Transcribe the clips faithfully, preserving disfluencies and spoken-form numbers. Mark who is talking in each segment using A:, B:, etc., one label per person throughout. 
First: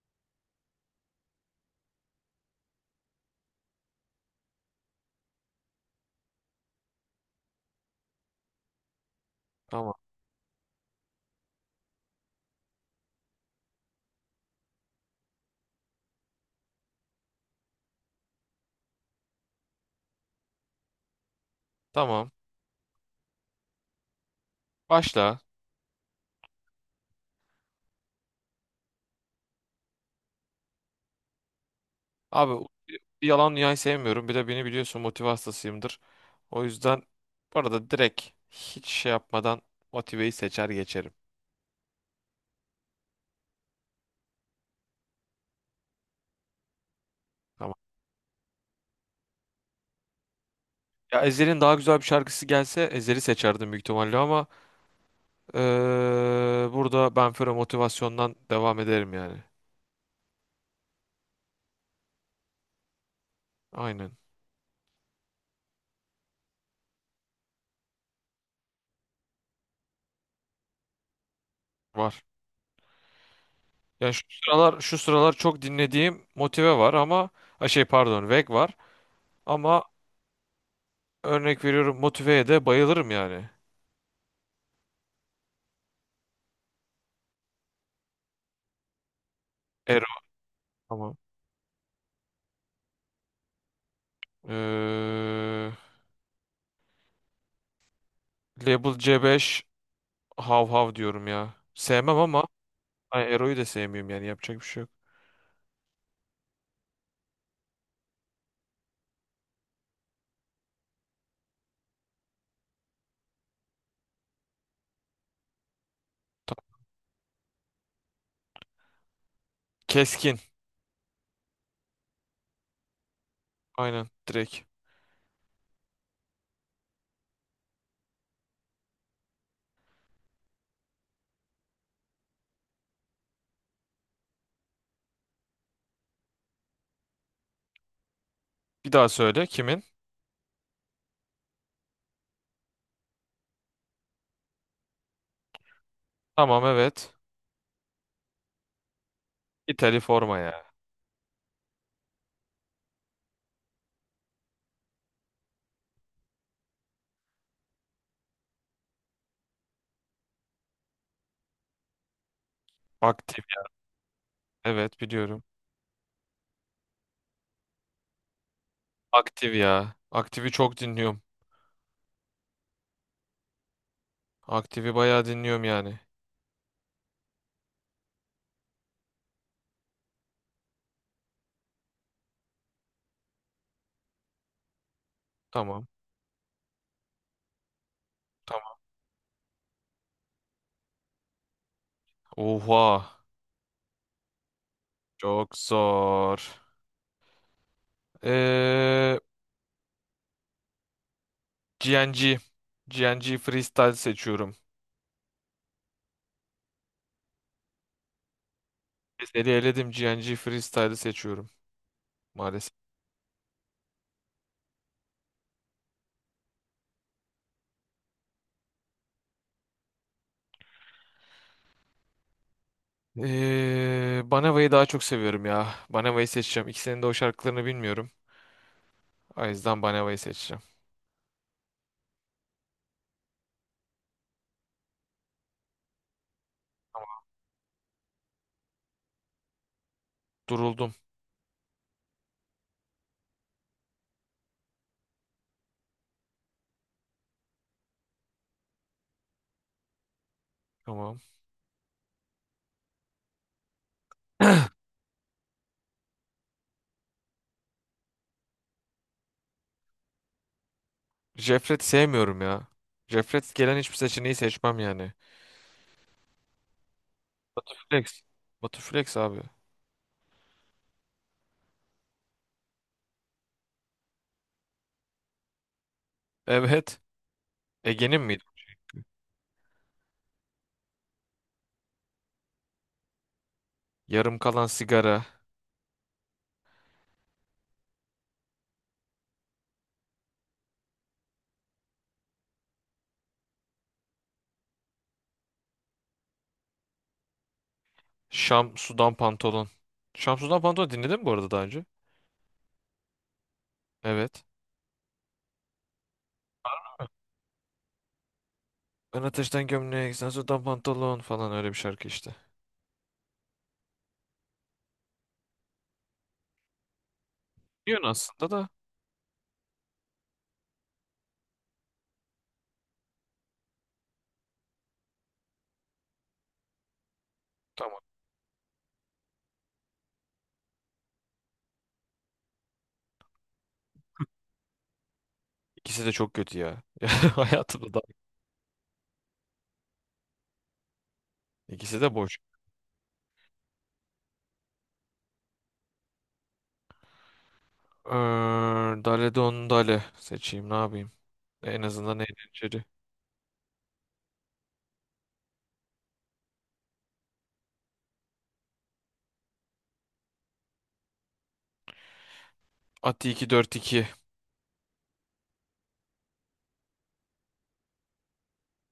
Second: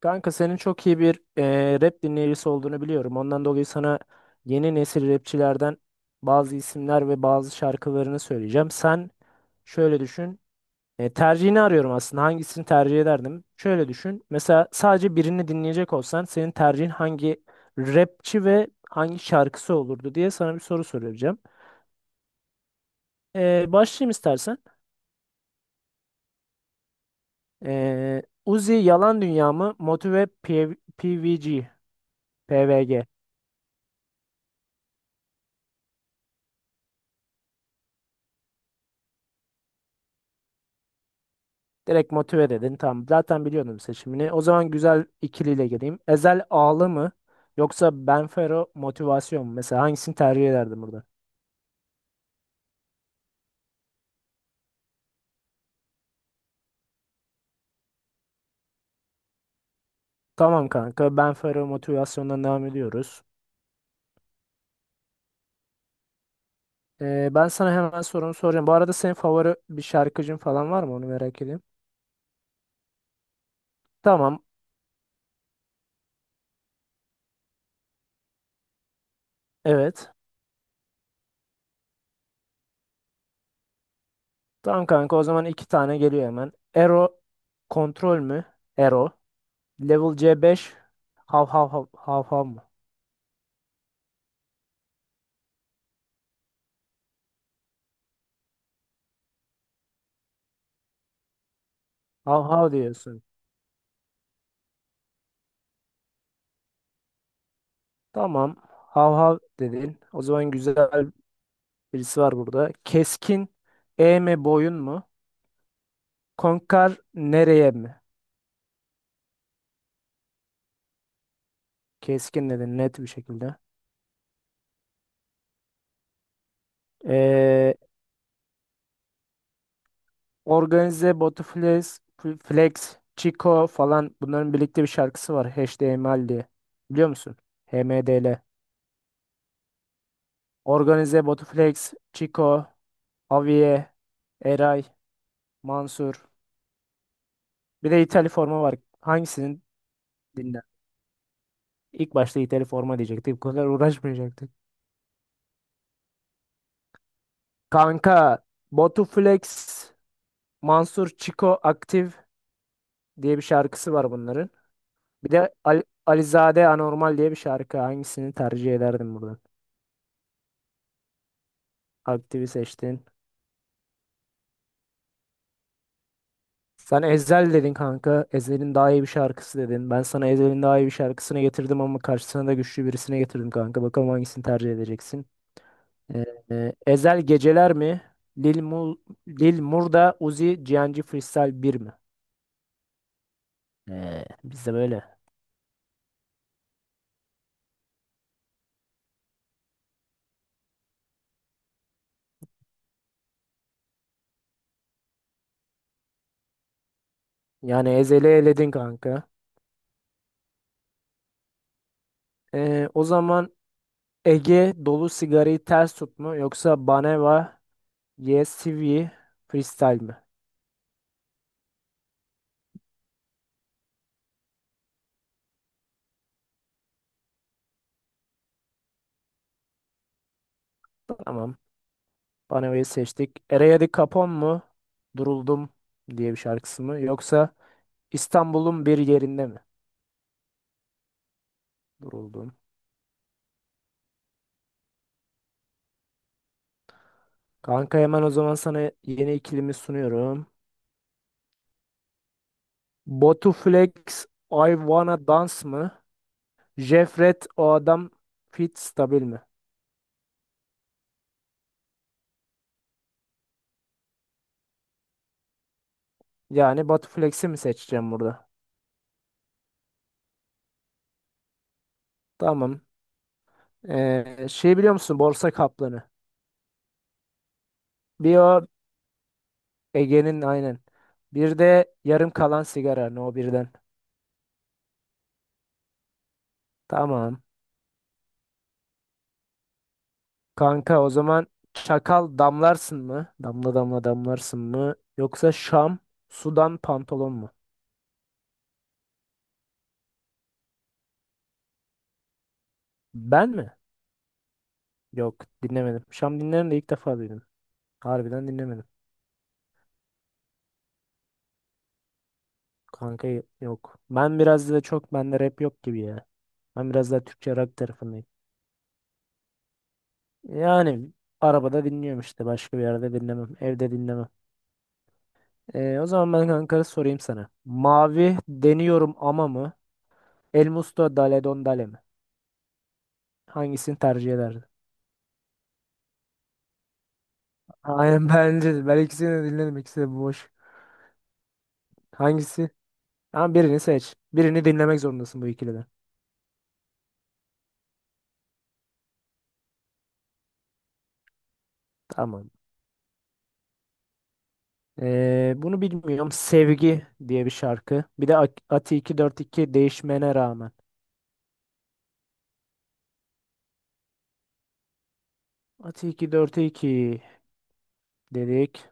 A: Kanka senin çok iyi bir eee, rap dinleyicisi olduğunu biliyorum. Ondan dolayı sana yeni nesil rapçilerden bazı isimler ve bazı şarkılarını söyleyeceğim. Sen
B: Tamam.
A: şöyle düşün. E, tercihini arıyorum aslında. Hangisini tercih ederdim? Şöyle düşün. Mesela sadece birini dinleyecek olsan senin tercihin hangi rapçi ve hangi şarkısı olurdu diye sana bir soru soracağım.
B: Tamam.
A: E, başlayayım istersen.
B: Başla.
A: E, Uzi Yalan Dünya mı? Motive P- PVG.
B: Abi
A: P V G.
B: bir yalan dünyayı sevmiyorum. Bir de beni biliyorsun motive hastasıyımdır. O yüzden bu arada direkt hiç şey yapmadan motiveyi seçer geçerim.
A: Direkt motive dedin. Tamam. Zaten biliyordum seçimini. O zaman güzel ikiliyle geleyim. Ezel Ağlı mı?
B: Tamam.
A: Yoksa Benfero Motivasyon mu? Mesela hangisini tercih ederdin burada?
B: Ya Ezhel'in daha güzel bir şarkısı gelse Ezhel'i seçerdim büyük ihtimalle ama eee, burada ben Fero motivasyondan devam ederim yani.
A: Tamam kanka. Benfero Motivasyon'dan devam ediyoruz.
B: Aynen.
A: Ee, ben sana hemen sorumu soracağım. Bu arada senin favori bir şarkıcın falan var mı? Onu merak edeyim.
B: Var. Yani şu
A: Tamam.
B: sıralar şu sıralar çok dinlediğim motive var ama ha şey pardon Veg var ama
A: Evet.
B: örnek veriyorum motiveye de bayılırım yani.
A: Tamam kanka. O zaman iki tane geliyor hemen. Ero Kontrol mü? Ero.
B: Ero.
A: Level c beş
B: Tamam.
A: Hav hav hav hav hav mı?
B: Ee, Label C beş hav hav diyorum ya. Sevmem ama
A: Hav hav diyorsun.
B: ay, Ero'yu da sevmiyorum yani yapacak bir şey yok.
A: Tamam. Hav hav dedin. O zaman güzel birisi var burada. Keskin E mi boyun mu? Konkar nereye mi?
B: Keskin.
A: Keskin dedin net bir şekilde.
B: Aynen direkt.
A: Ee, organize, Botuflex, F- Flex, Chico falan bunların birlikte bir şarkısı var. H D H T M L diye. Biliyor musun? H M D L.
B: Bir daha söyle kimin?
A: Organize, Botuflex, Chico, Aviye, Eray, Mansur.
B: Tamam, evet.
A: Bir de İtali forma var. Hangisini
B: İtali forma
A: dinler?
B: ya.
A: İlk başta İtali forma diyecektik. Bu kadar uğraşmayacaktık. Kanka Batu Flex, Mansur Çiko Aktif diye bir
B: Aktif.
A: şarkısı var bunların.
B: Evet,
A: Bir
B: biliyorum.
A: de Ali, Alizade Anormal diye bir şarkı. Hangisini tercih ederdin buradan?
B: Aktif ya. Aktifi çok dinliyorum.
A: Aktif'i seçtin.
B: Aktifi bayağı dinliyorum yani.
A: Sen Ezel dedin kanka. Ezel'in daha iyi bir şarkısı dedin. Ben sana Ezel'in daha iyi bir şarkısını getirdim ama karşısına da güçlü birisine getirdim kanka. Bakalım hangisini tercih edeceksin.
B: Tamam.
A: Ee, e, Ezel Geceler mi? Lil,
B: Tamam.
A: Mul, Lil Murda Uzi Cihancı Freestyle bir mi?
B: Oha.
A: Ee, biz de böyle.
B: Çok zor. Ee, G N G. G N G Freestyle seçiyorum.
A: Yani Ezel'i eledin kanka.
B: Seni eledim. G N G Freestyle seçiyorum. Maalesef.
A: Ee, o zaman Ege dolu sigarayı ters tut mu yoksa Baneva Yes Sivri Freestyle mi?
B: Ee, Banava'yı daha çok seviyorum ya. Banava'yı seçeceğim. İkisinin de o şarkılarını bilmiyorum. O yüzden Banava'yı seçeceğim.
A: Tamam. Baneva'yı seçtik. Eraya Di Capone mu? Duruldum diye bir şarkısı mı? Yoksa İstanbul'un bir yerinde mi?
B: Duruldum.
A: Duruldum. Kanka hemen o zaman sana yeni ikilimi sunuyorum.
B: Tamam.
A: Batu Flex I Wanna Dance mı? Jefret o adam fit stabil mi?
B: Jefret sevmiyorum ya. Jefret gelen hiçbir seçeneği seçmem yani.
A: Yani Batu Flex'i mi seçeceğim
B: Flex.
A: burada?
B: Batu Flex abi.
A: Tamam. Ee, şey biliyor musun? Borsa kaplanı.
B: Evet. Ege'nin
A: Bir
B: miydi?
A: o Ege'nin aynen. Bir de yarım kalan sigara. No birden.
B: Yarım kalan sigara.
A: Tamam. Kanka o zaman çakal damlarsın mı? Damla damla damlarsın mı? Yoksa Şam sudan pantolon mu?
B: Şam sudan pantolon. Şam sudan pantolon dinledin mi bu arada daha önce?
A: Ben mi?
B: Evet.
A: Yok dinlemedim. Şam dinlerim de ilk defa duydum. Harbiden dinlemedim.
B: Ben ateşten gömlek, sen sudan pantolon falan öyle bir şarkı işte.
A: Kanka y- yok. Ben biraz da çok bende rap yok gibi ya. Ben biraz daha Türkçe rock
B: Biliyorsun
A: tarafındayım.
B: aslında da.
A: Yani arabada dinliyorum işte. Başka bir yerde dinlemem. Evde dinlemem. Ee, o zaman ben kanka sorayım sana.
B: Tamam.
A: Mavi deniyorum ama mı? El Musto Dale Don Dale mi? Hangisini tercih ederdin?
B: İkisi de çok kötü ya. Hayatımda.
A: Aynen bence de. Ben ikisini de dinledim. İkisi de boş.
B: İkisi de boş.
A: Hangisi? Ama birini seç. Birini dinlemek zorundasın bu ikiliden.
B: Ee, Dale Don Dale seçeyim ne yapayım. En azından
A: Tamam.
B: eğlenceli.
A: Ee, bunu bilmiyorum. Sevgi diye bir şarkı. Bir de Ak- Ati iki yüz kırk iki değişmene rağmen.
B: Ati iki dört iki.
A: Ati iki yüz kırk iki dedik.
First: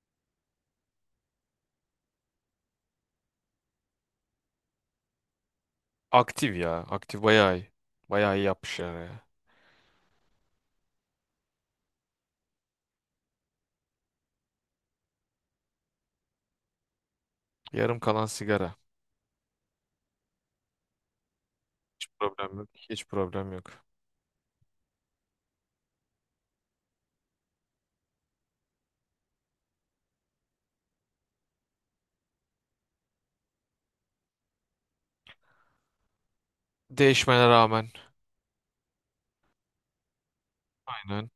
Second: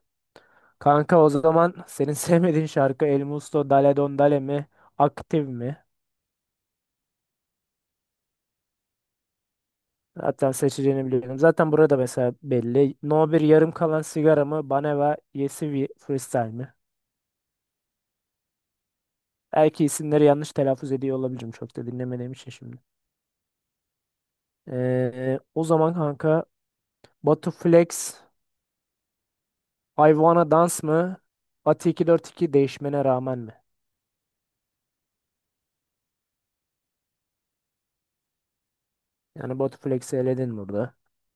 A: Kanka o zaman senin sevmediğin şarkı El Musto Dale Don Dale mi? Aktif mi?
B: Aktif ya. Aktif bayağı iyi. Bayağı iyi yapmışlar ya.
A: Hatta seçeceğini biliyordum. Zaten burada mesela belli. No bir yarım kalan sigara mı? Baneva Yesivi Freestyle mi?
B: Yarım kalan sigara.
A: Belki isimleri yanlış telaffuz ediyor olabilirim. Çok da
B: Hiç
A: dinlemediğim için
B: problem yok.
A: şimdi.
B: Hiç problem yok.
A: Ee, o zaman kanka Batu Flex Hayvana Dans mı? Ati iki yüz kırk iki değişmene rağmen mi?
B: Değişmene rağmen.
A: Yani Batu Flex'i eledin burada.
B: Aynen.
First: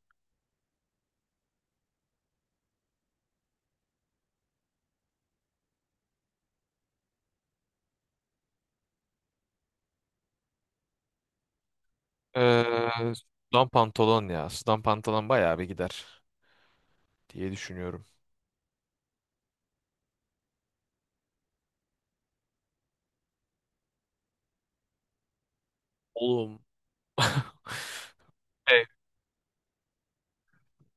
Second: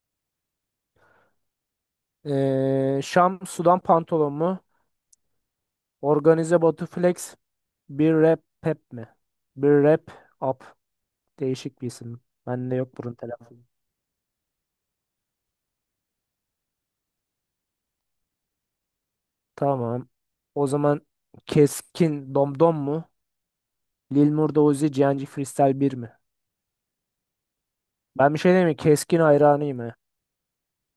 A: Ee, Şam Sudan Pantolon mu? Organize Batu Flex bir rap pep mi? Bir rap up. Değişik bir isim. Bende yok
B: Ee,
A: bunun telaffuz.
B: sudan pantolon ya. Sudan pantolon bayağı bir gider diye düşünüyorum.
A: Tamam. O zaman Keskin Domdom mu? Lil Murda Uzi Cihancı Freestyle bir mi?
B: Oğlum.
A: Ben bir şey diyeyim mi?
B: Hey.
A: Keskin hayranıyım he.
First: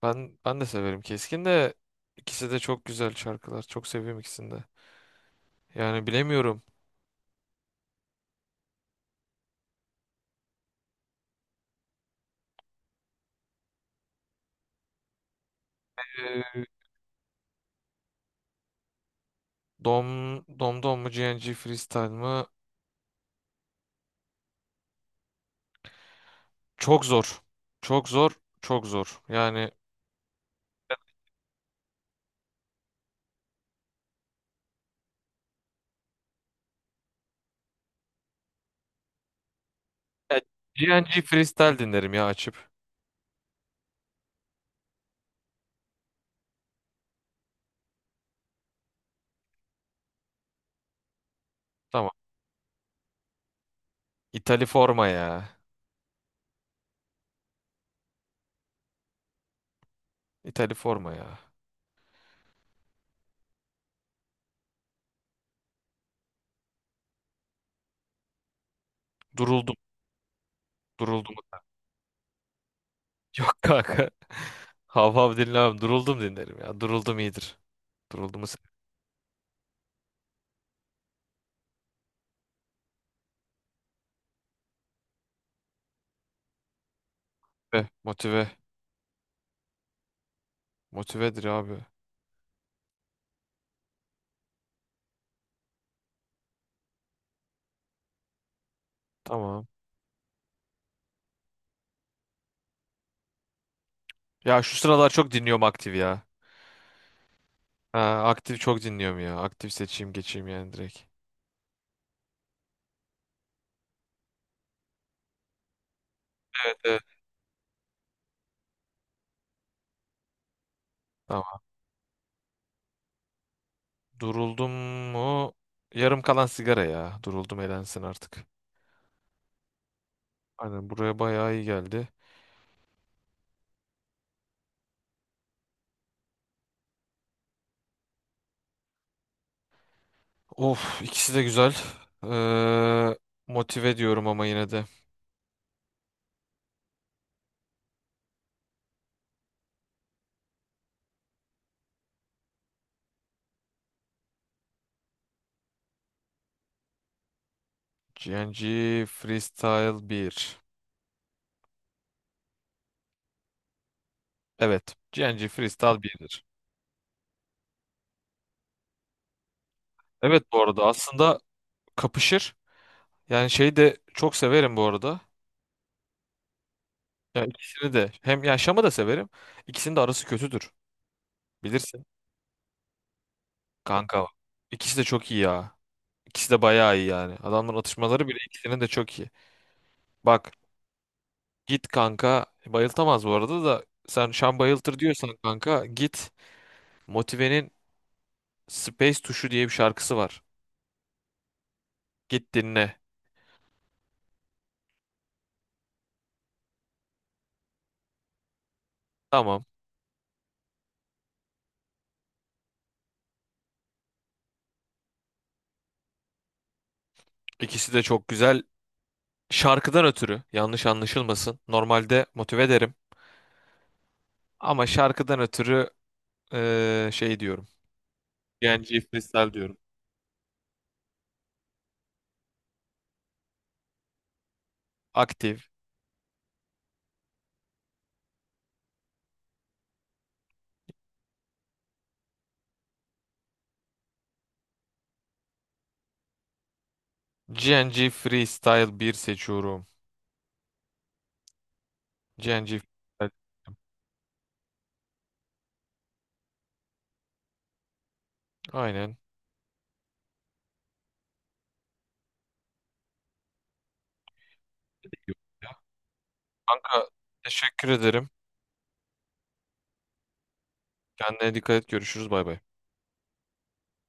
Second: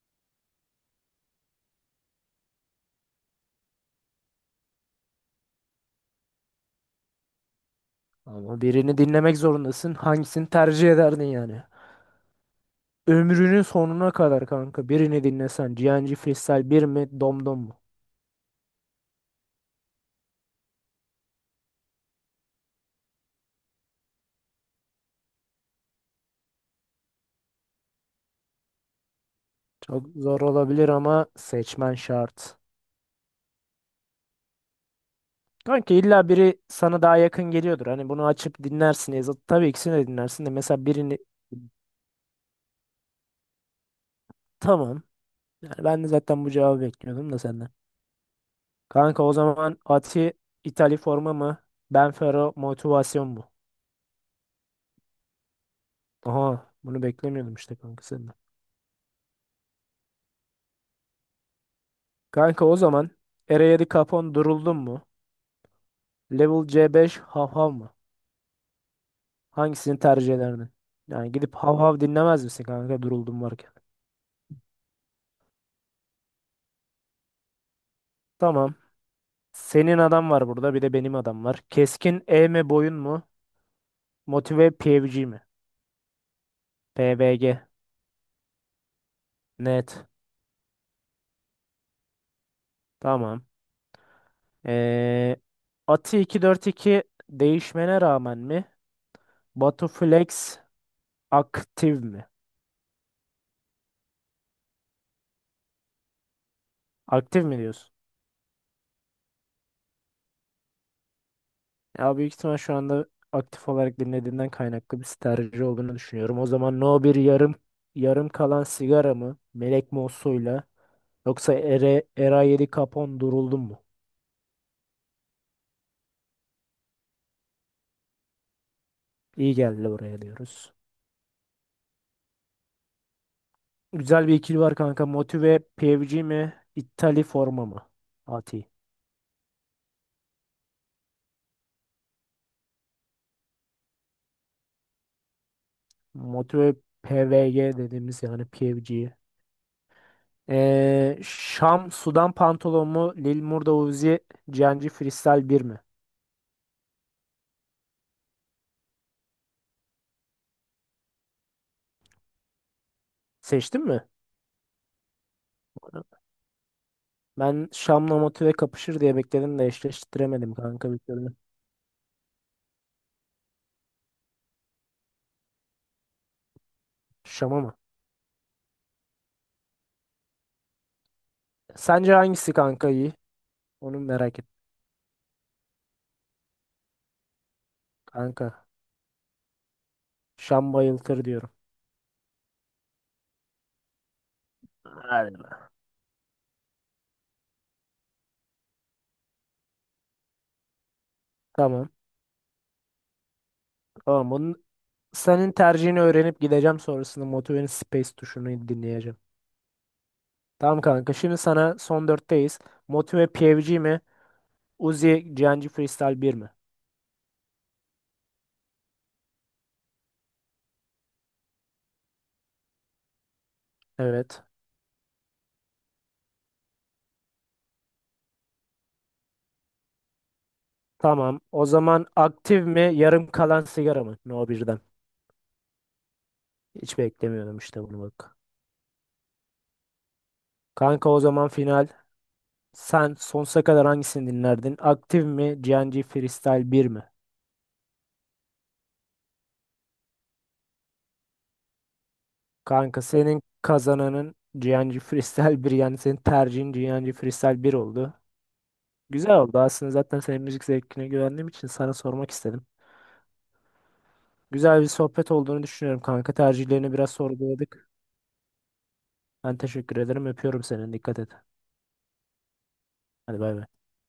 B: Ben, ben de severim keskin de. İkisi de çok güzel şarkılar. Çok seviyorum ikisini de. Yani bilemiyorum.
A: Ama birini dinlemek zorundasın. Hangisini tercih ederdin yani? Ömrünün sonuna kadar kanka birini dinlesen Cihancı
B: Ee,
A: Freestyle bir mi Domdom mu?
B: Dom, Domdom mu G N G Freestyle mı? Çok zor. Çok zor. Çok zor. Yani
A: Çok zor olabilir ama seçmen şart. Kanka illa biri sana daha yakın geliyordur. Hani bunu açıp dinlersin. E, zat- Tabii ikisini de
B: ya,
A: dinlersin de mesela birini
B: G N G Freestyle dinlerim ya açıp.
A: tamam. Yani ben de zaten bu cevabı bekliyordum da senden. Kanka o zaman Ati İtalya forma mı?
B: Tamam.
A: Benfero motivasyon mu?
B: İtali forma ya.
A: Aha bunu beklemiyordum işte kanka senden.
B: İtali forma ya.
A: Kanka o zaman Eredivisie Capon duruldun mu? Level C beş Hav Hav mı?
B: Duruldum.
A: Hangisini tercih ederdin? Yani
B: Duruldum.
A: gidip Hav Hav dinlemez misin kanka duruldum
B: Yok
A: varken?
B: kanka. Hav hav dinlemem. Duruldum dinlerim ya. Duruldum iyidir. Duruldumu
A: Tamam. Senin adam var burada bir de benim adam var. Keskin E mi boyun mu? Motive P V G mi? P V G.
B: sebebi. Motive.
A: Net.
B: Motivedir abi.
A: Tamam. Ee, Ati iki yüz kırk iki değişmene rağmen mi?
B: Tamam.
A: Batuflex aktif mi?
B: Ya şu sıralar çok dinliyorum aktif ya.
A: Aktif mi diyorsun?
B: Ha, aktif çok dinliyorum ya. Aktif seçeyim geçeyim yani direkt.
A: Ya büyük ihtimal şu anda aktif olarak dinlediğinden kaynaklı bir tercih olduğunu düşünüyorum. O zaman
B: Evet.
A: no bir yarım yarım kalan sigara mı? Melek Mosso'yla yoksa
B: Tamam.
A: Ere, Era yedi Capone duruldum mu?
B: Duruldum mu? Yarım kalan sigara ya. Duruldum elensin artık.
A: İyi geldi oraya diyoruz.
B: Aynen buraya bayağı iyi geldi.
A: Güzel bir ikili var kanka. Motive P V G mi? İttali forma mı? Ati.
B: Of, ikisi de güzel. Ee, motive diyorum ama yine de.
A: Motive P V G dediğimiz yani P V G. Ee, Şam, Sudan pantolon mu? Lil Murda Uzi, Cenci Freestyle bir mi?
B: G N G Freestyle bir.
A: Seçtin mi?
B: Evet. G N G Freestyle birdir.
A: Ben Şam'la motive kapışır diye bekledim de
B: Evet,
A: eşleştiremedim
B: bu arada
A: kanka bir türlü.
B: aslında kapışır. Yani şeyi de çok severim bu arada. Ya
A: Şam'a mı?
B: ikisini de. Hem ya Şam'ı da severim. İkisinin de arası kötüdür. Bilirsin.
A: Sence hangisi kanka iyi? Onu
B: Kanka.
A: merak et
B: İkisi de çok iyi ya. İkisi de bayağı iyi yani. Adamların atışmaları bile
A: kanka.
B: ikisinin de çok iyi. Bak
A: Şam bayıltır diyorum.
B: git kanka. Bayıltamaz bu arada da sen Şan bayıltır
A: Hadi
B: diyorsan
A: be.
B: kanka git. Motive'nin Space Tuşu diye bir şarkısı var.
A: Tamam.
B: Git dinle.
A: Tamam. Bunun, senin tercihini öğrenip gideceğim sonrasında Motive'nin Space tuşunu dinleyeceğim.
B: Tamam.
A: Tamam kanka. Şimdi sana son dörtteyiz. Motive P V G mi? Uzi, Cenci Freestyle bir mi?
B: İkisi de çok güzel. Şarkıdan ötürü yanlış anlaşılmasın. Normalde motive derim.
A: Evet.
B: Ama şarkıdan ötürü eee, şey diyorum. G N G Freestyle diyorum.
A: Tamam. O zaman aktif mi, yarım kalan sigara mı? No birden.
B: Aktif.
A: Hiç beklemiyordum işte bunu bak. Kanka o zaman final. Sen sonsuza kadar hangisini dinlerdin? Aktif mi, G N G Freestyle bir mi?
B: G N G Freestyle bir seçiyorum. G N G
A: Kanka
B: Freestyle.
A: senin kazananın G N G Freestyle bir yani senin tercihin G N G Freestyle bir oldu.
B: Aynen.
A: Güzel oldu aslında zaten senin müzik zevkine güvendiğim için sana sormak istedim. Güzel bir sohbet olduğunu düşünüyorum kanka. Tercihlerini
B: Kanka,
A: biraz
B: teşekkür
A: sorguladık.
B: ederim.
A: Ben teşekkür ederim. Öpüyorum seni. Dikkat et.
B: Kendine dikkat et. Görüşürüz. Bay bay.
A: Hadi bay bay.